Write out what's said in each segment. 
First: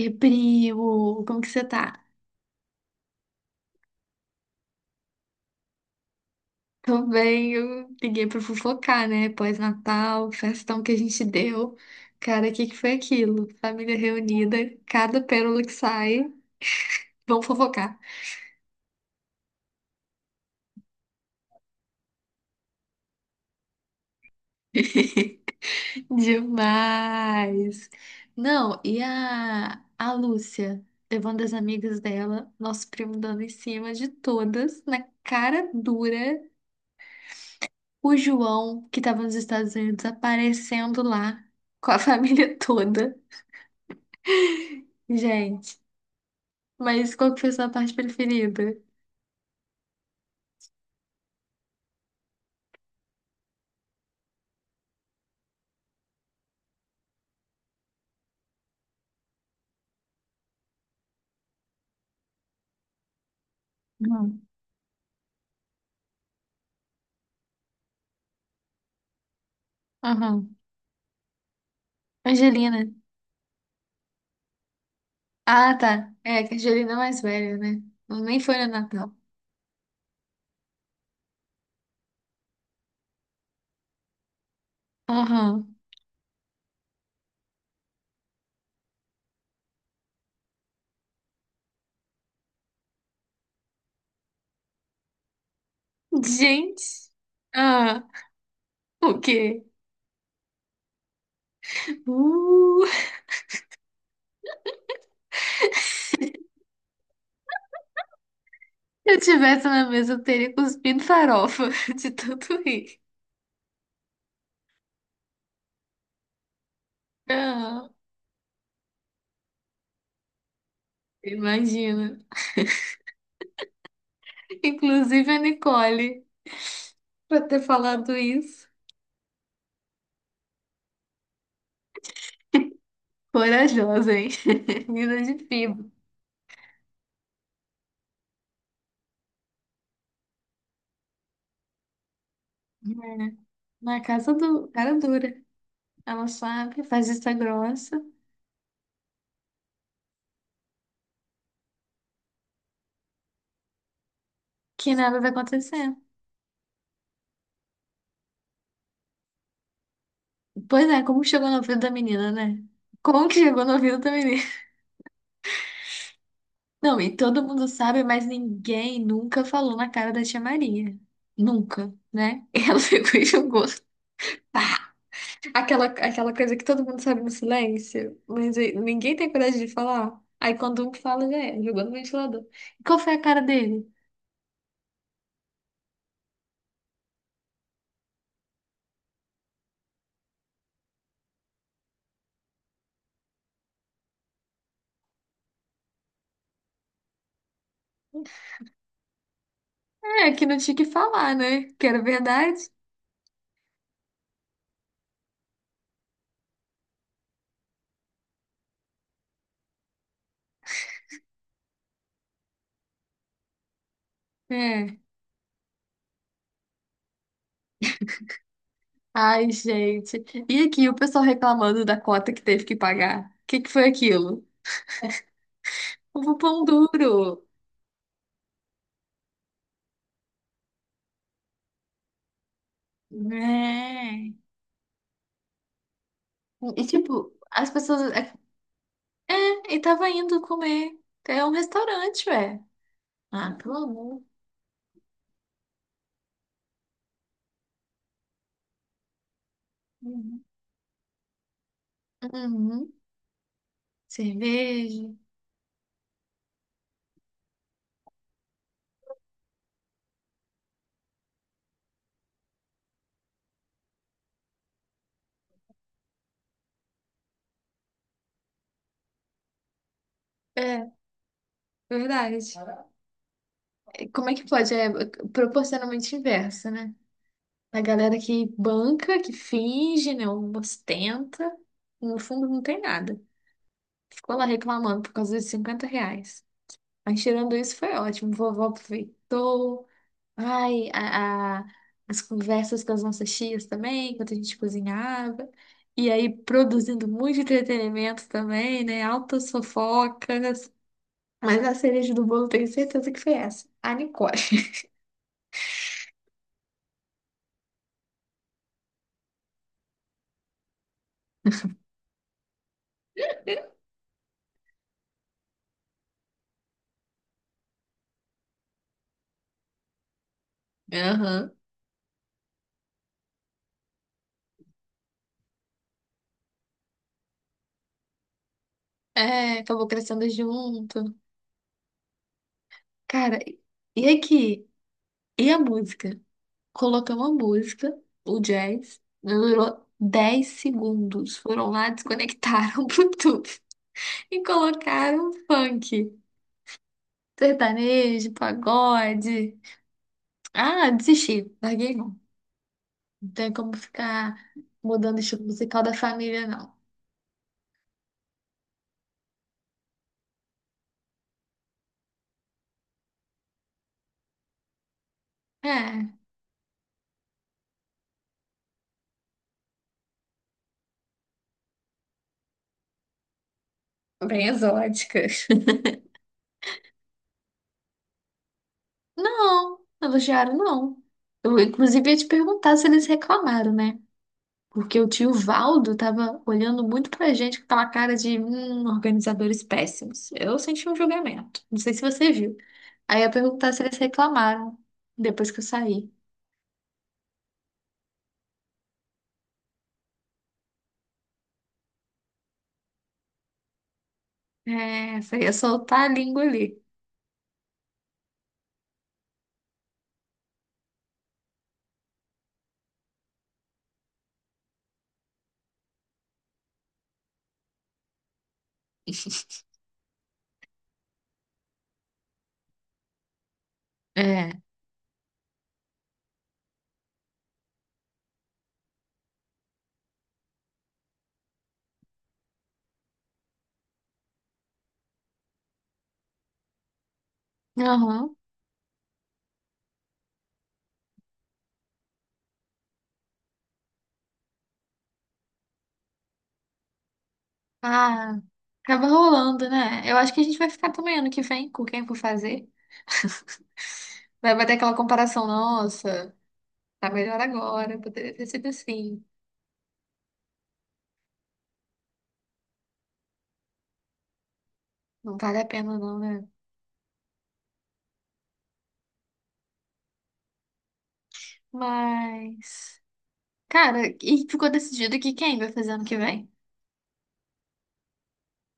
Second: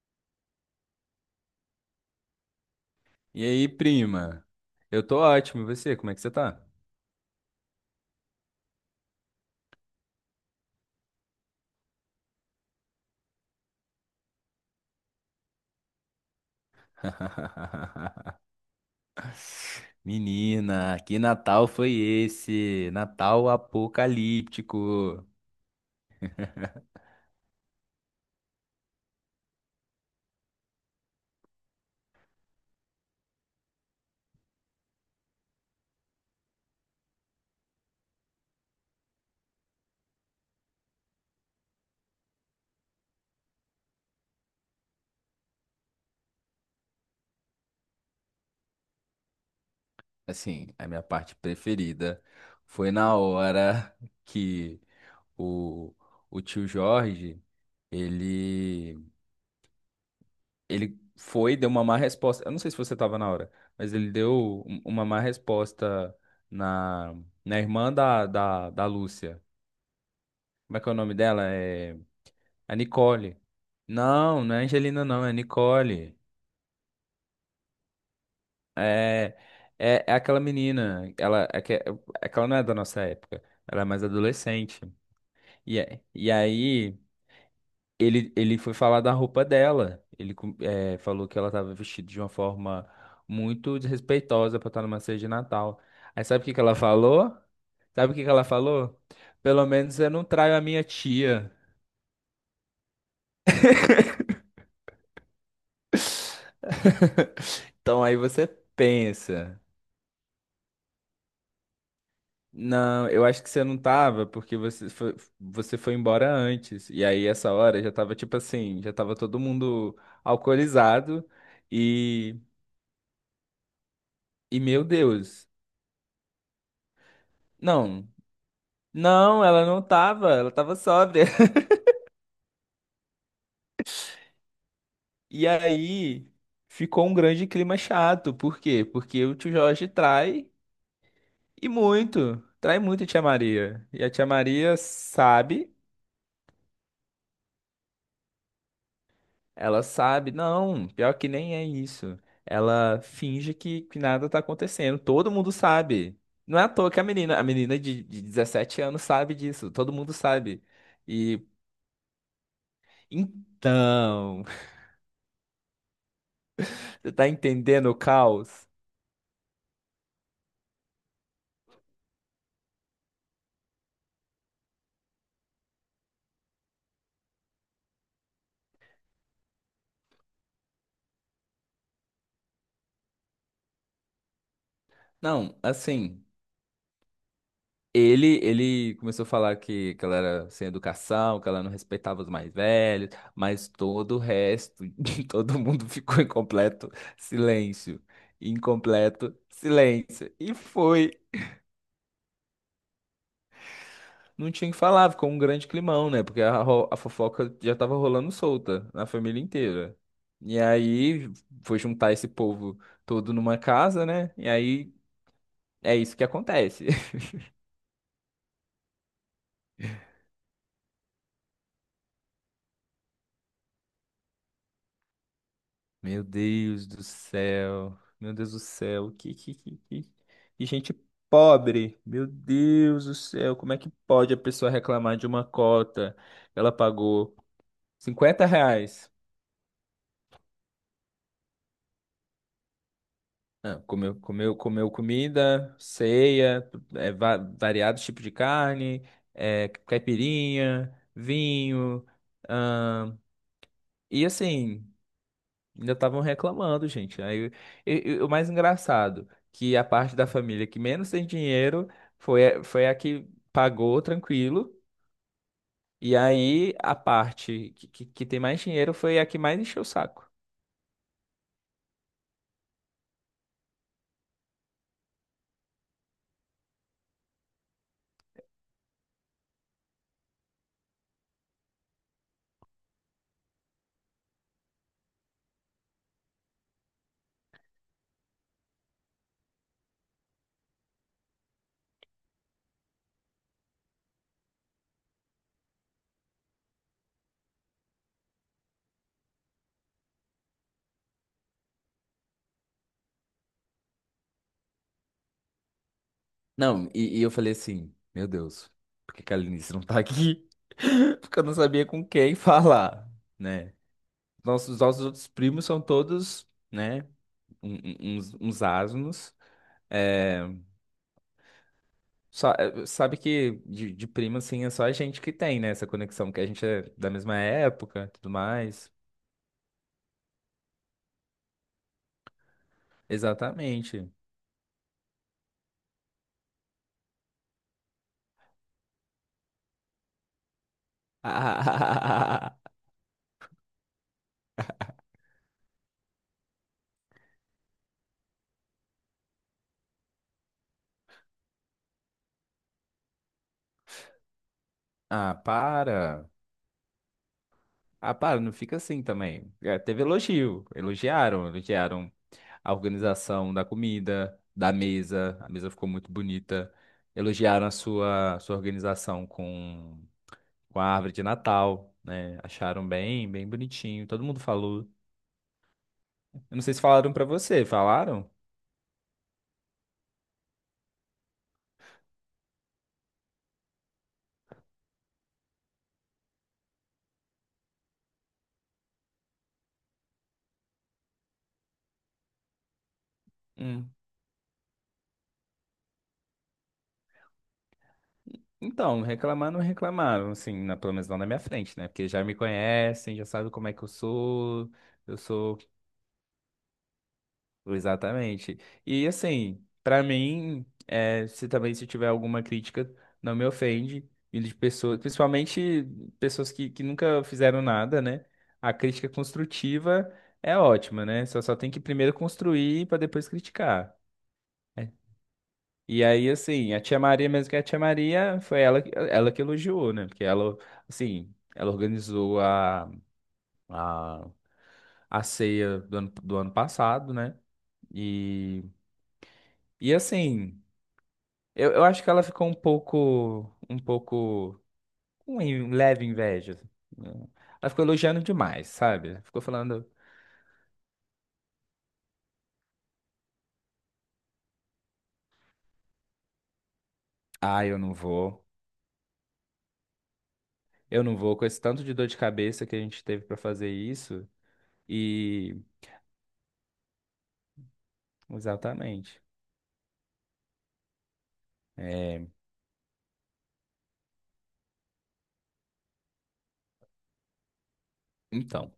E primo, como que você tá? E aí, prima? Eu tô ótimo, e você? Como é que você tá? Tô bem, eu liguei pra fofocar, né? Pós-Natal, festão que a gente deu. Cara, o que que foi aquilo? Família reunida, cada pérola que sai, vamos fofocar. Menina, que Natal foi esse? Natal apocalíptico. Demais! Não, e a Lúcia, levando as amigas dela, nosso primo dando em cima de todas, na cara dura. O João, que tava nos Estados Unidos, aparecendo lá com a família toda. Gente, mas qual que foi a sua parte preferida? Assim, a minha parte preferida foi na hora que o, o tio Jorge, ele, ele foi, deu uma má resposta. Eu não sei se você tava na hora, mas ele Uhum. deu uma má resposta na, na irmã da Lúcia. Uhum. Como é que é o nome dela? É. A Angelina. Nicole. Não, não é Angelina, não, é Ah, tá. Nicole. É, que a Angelina é mais velha, né? Nem foi no Natal. É, é aquela menina. Ela é que ela não é da nossa época. Ela é mais adolescente. Aham. E aí ele foi falar da roupa dela. Falou que ela estava vestida de uma forma muito desrespeitosa para estar numa ceia de Natal. Aí sabe o que que ela Gente. falou? Ah, Sabe o que que ela falou? o quê? Pelo menos eu não traio a minha tia. Uh, Então aí você se eu pensa. tivesse na mesa, eu teria cuspido farofa de tanto rir. Não, eu acho que você não tava, porque você foi embora antes. E aí, essa hora Ah, já tava tipo assim, já tava todo mundo alcoolizado. imagina. E, e meu Inclusive a Deus. Nicole, pra ter Não, falado isso. não, ela não tava, ela tava sóbria. Corajosa, hein? Menina de E fibra. aí ficou um grande clima chato. Por quê? Porque o tio Jorge trai e muito. Trai muito a tia É. Maria. Na E a tia casa do Maria cara dura. sabe. Ela sabe, faz vista grossa, Ela sabe, não, pior que nem é isso. Ela finge que nada tá que acontecendo. nada vai Todo mundo acontecer. sabe. Não é à toa que a menina de 17 anos sabe disso. Todo mundo sabe. Pois é, como E chegou no ouvido da menina, né? Como que chegou no ouvido da menina? então, Não, você e tá todo mundo entendendo o sabe, mas caos? ninguém nunca falou na cara da tia Maria. Nunca, né? E ela ficou e jogou. Aquela coisa que todo mundo sabe no silêncio, mas aí ninguém tem coragem de falar. Aí quando um fala, já é, jogou no ventilador. E qual foi a cara dele? Não, assim. Ele começou a falar que ela era sem educação, que ela não respeitava os mais velhos, mas todo o resto, todo mundo ficou em completo silêncio. Em completo É, silêncio. que E não tinha que foi. falar, né? Que era verdade. Não tinha o que falar, ficou um grande climão, né? Porque a fofoca já tava rolando solta na família inteira. E aí foi juntar esse povo todo numa casa, né? E aí É. é isso que acontece. Ai, gente. E aqui o pessoal reclamando da cota que teve que pagar. O que que foi aquilo? Meu O pão Deus do duro. céu. Meu Deus do céu. Que gente pobre. Meu Deus do céu. Como é que É. pode a pessoa reclamar de uma cota? Ela E tipo, pagou as pessoas. É, 50 reais. é, e tava indo comer. É um restaurante, ué. Ah, pelo Ah, comeu, amor. comeu, comeu comida, ceia, variados tipos de carne, Uhum. caipirinha, vinho. Uhum. ahn, e assim. Cerveja. Ainda estavam reclamando, gente. Aí, e o mais engraçado, que a parte da família que menos tem dinheiro foi a que pagou tranquilo. E aí a parte que tem mais dinheiro foi a que mais encheu o saco. É, verdade. E como é que pode? É proporcionalmente inversa, né? A galera que banca, que finge, né? Ostenta. No fundo não tem nada. Ficou lá reclamando por causa dos R$ 50. Mas tirando isso foi ótimo. Vovó aproveitou. Ai, as conversas com as nossas tias também, enquanto a gente cozinhava. E aí produzindo muito entretenimento também, né? Altas fofocas. Mas a cereja do bolo tenho certeza que foi essa. A Nicole. Não, e eu falei assim, meu Deus, por que que a Linice não tá aqui? Porque eu não sabia com quem falar, né? Nossos outros primos são todos, né, uns asnos. Aham. Só, sabe que de primo, assim, é só a gente que tem, né? Essa conexão, que a gente é da mesma época, e tudo mais. É, acabou crescendo junto. Cara, e Exatamente. aqui? E a música? Colocamos a música, o jazz, durou 10 segundos. Foram lá, Ah, desconectaram o Bluetooth e colocaram funk, sertanejo, pagode. Ah, desisti, larguei mão. Não tem como ficar mudando o ah, estilo musical da para. família, não. Ah, para, não fica assim também. É, teve elogio. Elogiaram a organização da comida, da mesa. A mesa ficou muito É, bonita. Elogiaram a sua organização com a árvore de Natal, né? Acharam bem, bem bonitinho. Todo mundo bem falou. exótica. Eu não sei se falaram pra você, falaram? Não, elogiaram, não. Eu, inclusive, ia te perguntar se eles reclamaram, né? Porque o tio Valdo tava olhando muito pra gente com aquela cara de organizadores péssimos. Eu senti um julgamento. Não sei se você viu. Aí eu perguntar se Hum. eles reclamaram depois que eu saí. Então, reclamar não reclamaram, assim, pelo menos não na minha frente, né? Porque já me conhecem, já sabem como é que eu É, você ia sou soltar a língua ali. exatamente. E assim, pra mim, se também se tiver alguma crítica, não me ofende. E de pessoas, principalmente pessoas que nunca fizeram nada, né? A crítica construtiva é ótima, né? Só tem que primeiro construir pra depois criticar. É. E aí, assim, a tia Maria, mesmo que é a tia Maria, foi ela, ela que elogiou, né? Porque ela, assim, ela organizou a, a ceia do ano passado, né? Aham. E, e assim, eu acho que ela ficou um pouco, leve inveja, né? Ela ficou elogiando Ah, demais, acaba sabe? Ficou rolando, falando, né? Eu acho que a gente vai ficar também ano que vem com quem for fazer. Vai bater aquela comparação, nossa, tá melhor ah, eu não agora, poderia vou, ter sido assim. eu não vou, com esse tanto de dor de cabeça que a gente teve pra fazer isso. Não E, vale a pena não, né? exatamente. É, Mas. Cara, e ficou decidido que quem vai fazer ano que vem? então.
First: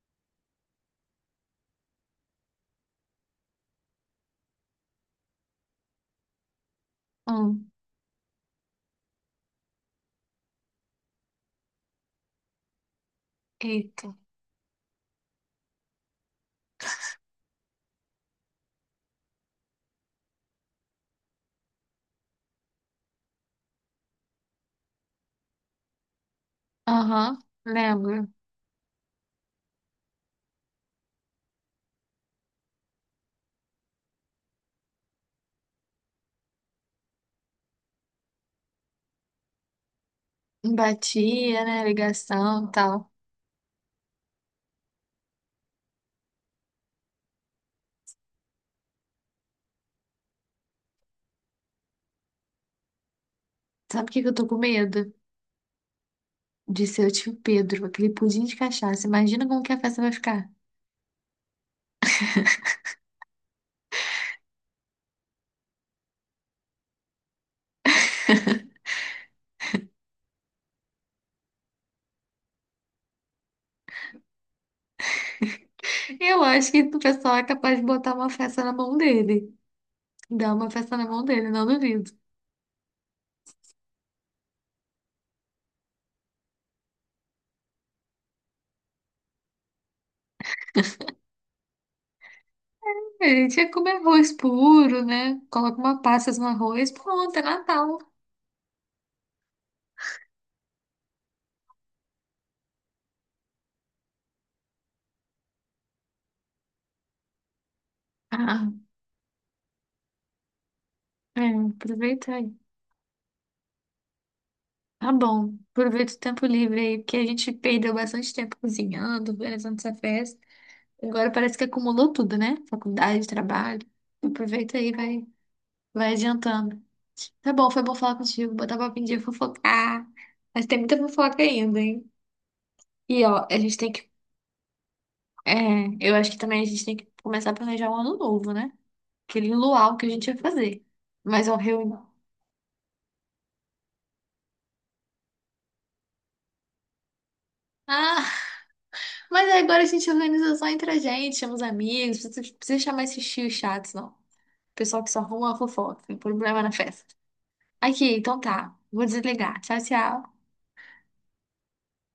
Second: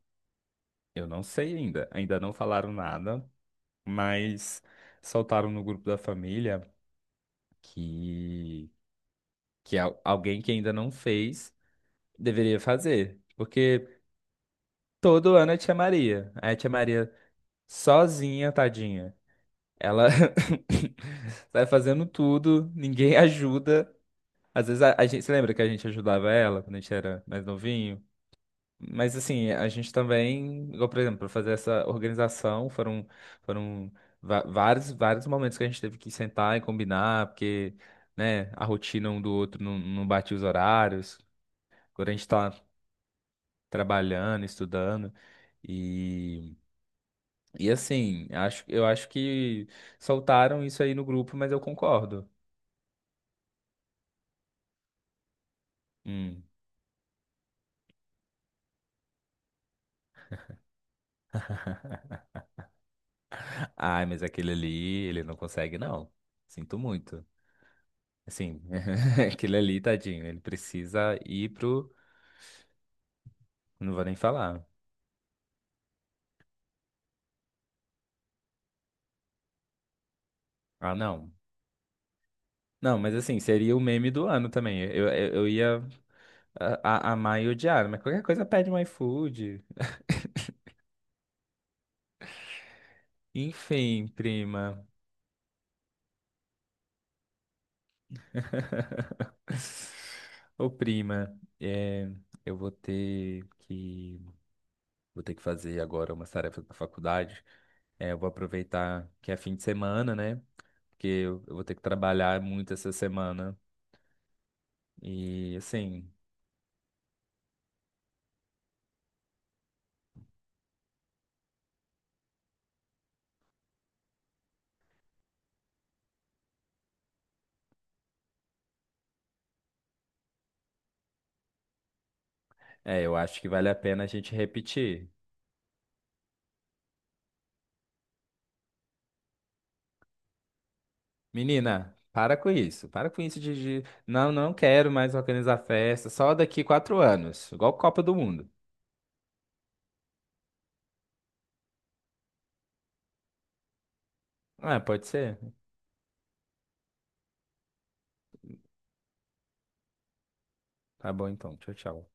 Eu não sei ainda, ainda não falaram nada, mas soltaram no grupo da família Um. que, que alguém que ainda não fez deveria fazer, porque Eita. todo ano é tia Maria, aí a tia Maria sozinha, tadinha, ela sai fazendo tudo, ninguém ajuda, às vezes a gente, você lembra que a gente ajudava ela quando a gente era Aham, mais novinho? lembro. Mas assim, a gente também, igual, por exemplo, para fazer essa organização, foram vários momentos que a gente teve que sentar e combinar, porque, né, a rotina um do outro não batia os horários, Batia, né? quando a gente tá Ligação e tal. trabalhando, estudando. E, e assim, eu acho que soltaram isso aí no grupo, mas eu concordo. Sabe o que que eu tô com medo? Hum. De seu tio Pedro, aquele pudim de cachaça. Imagina como que a festa vai ficar. Ai, mas aquele ali, ele não consegue, não. Sinto muito. Assim, aquele ali, tadinho, ele precisa ir pro. Não vou nem falar. Eu acho que o pessoal é capaz de botar uma festa na mão dele. Dar uma Ah, festa na mão não. dele, não duvido. Não, mas assim, seria o meme do ano também. Eu ia amar e odiar, mas qualquer coisa pede um iFood. A gente ia comer Enfim, arroz prima. puro, né? Coloca uma pasta no arroz, pronto, é Natal. Ô, prima, eu vou ter que. Vou ter que fazer agora umas tarefas da faculdade. É, eu vou Ah, aproveitar que é fim de semana, né? Porque é, eu vou ter que aproveita. trabalhar muito essa semana. Tá bom, E assim. aproveita o tempo livre aí, porque a gente perdeu bastante tempo cozinhando, organizando essa festa. Agora parece que acumulou tudo, né? Faculdade, trabalho. Aproveita aí, vai, vai adiantando. Tá bom, foi bom falar contigo, botar papo em dia, fofocar. Mas tem muita fofoca ainda, hein? É, eu E ó, acho que a vale a gente tem pena a que. gente repetir. É, eu acho que também a gente tem que começar a planejar o ano novo, né? Aquele luau que a gente ia fazer. Mas ó, Menina, reunião. para com isso. Para com isso. Não, não quero mais organizar festa. Só daqui 4 anos. Igual Copa do Ah, Mundo. mas agora a gente organiza só entre a gente, chama os amigos, não precisa chamar esses tios chatos, não. Ah, Pessoal pode que só ser? arruma fofoca, tem problema na festa. Aqui, então tá. Vou desligar. Tchau, tchau. Tá bom então. Tchau, tchau.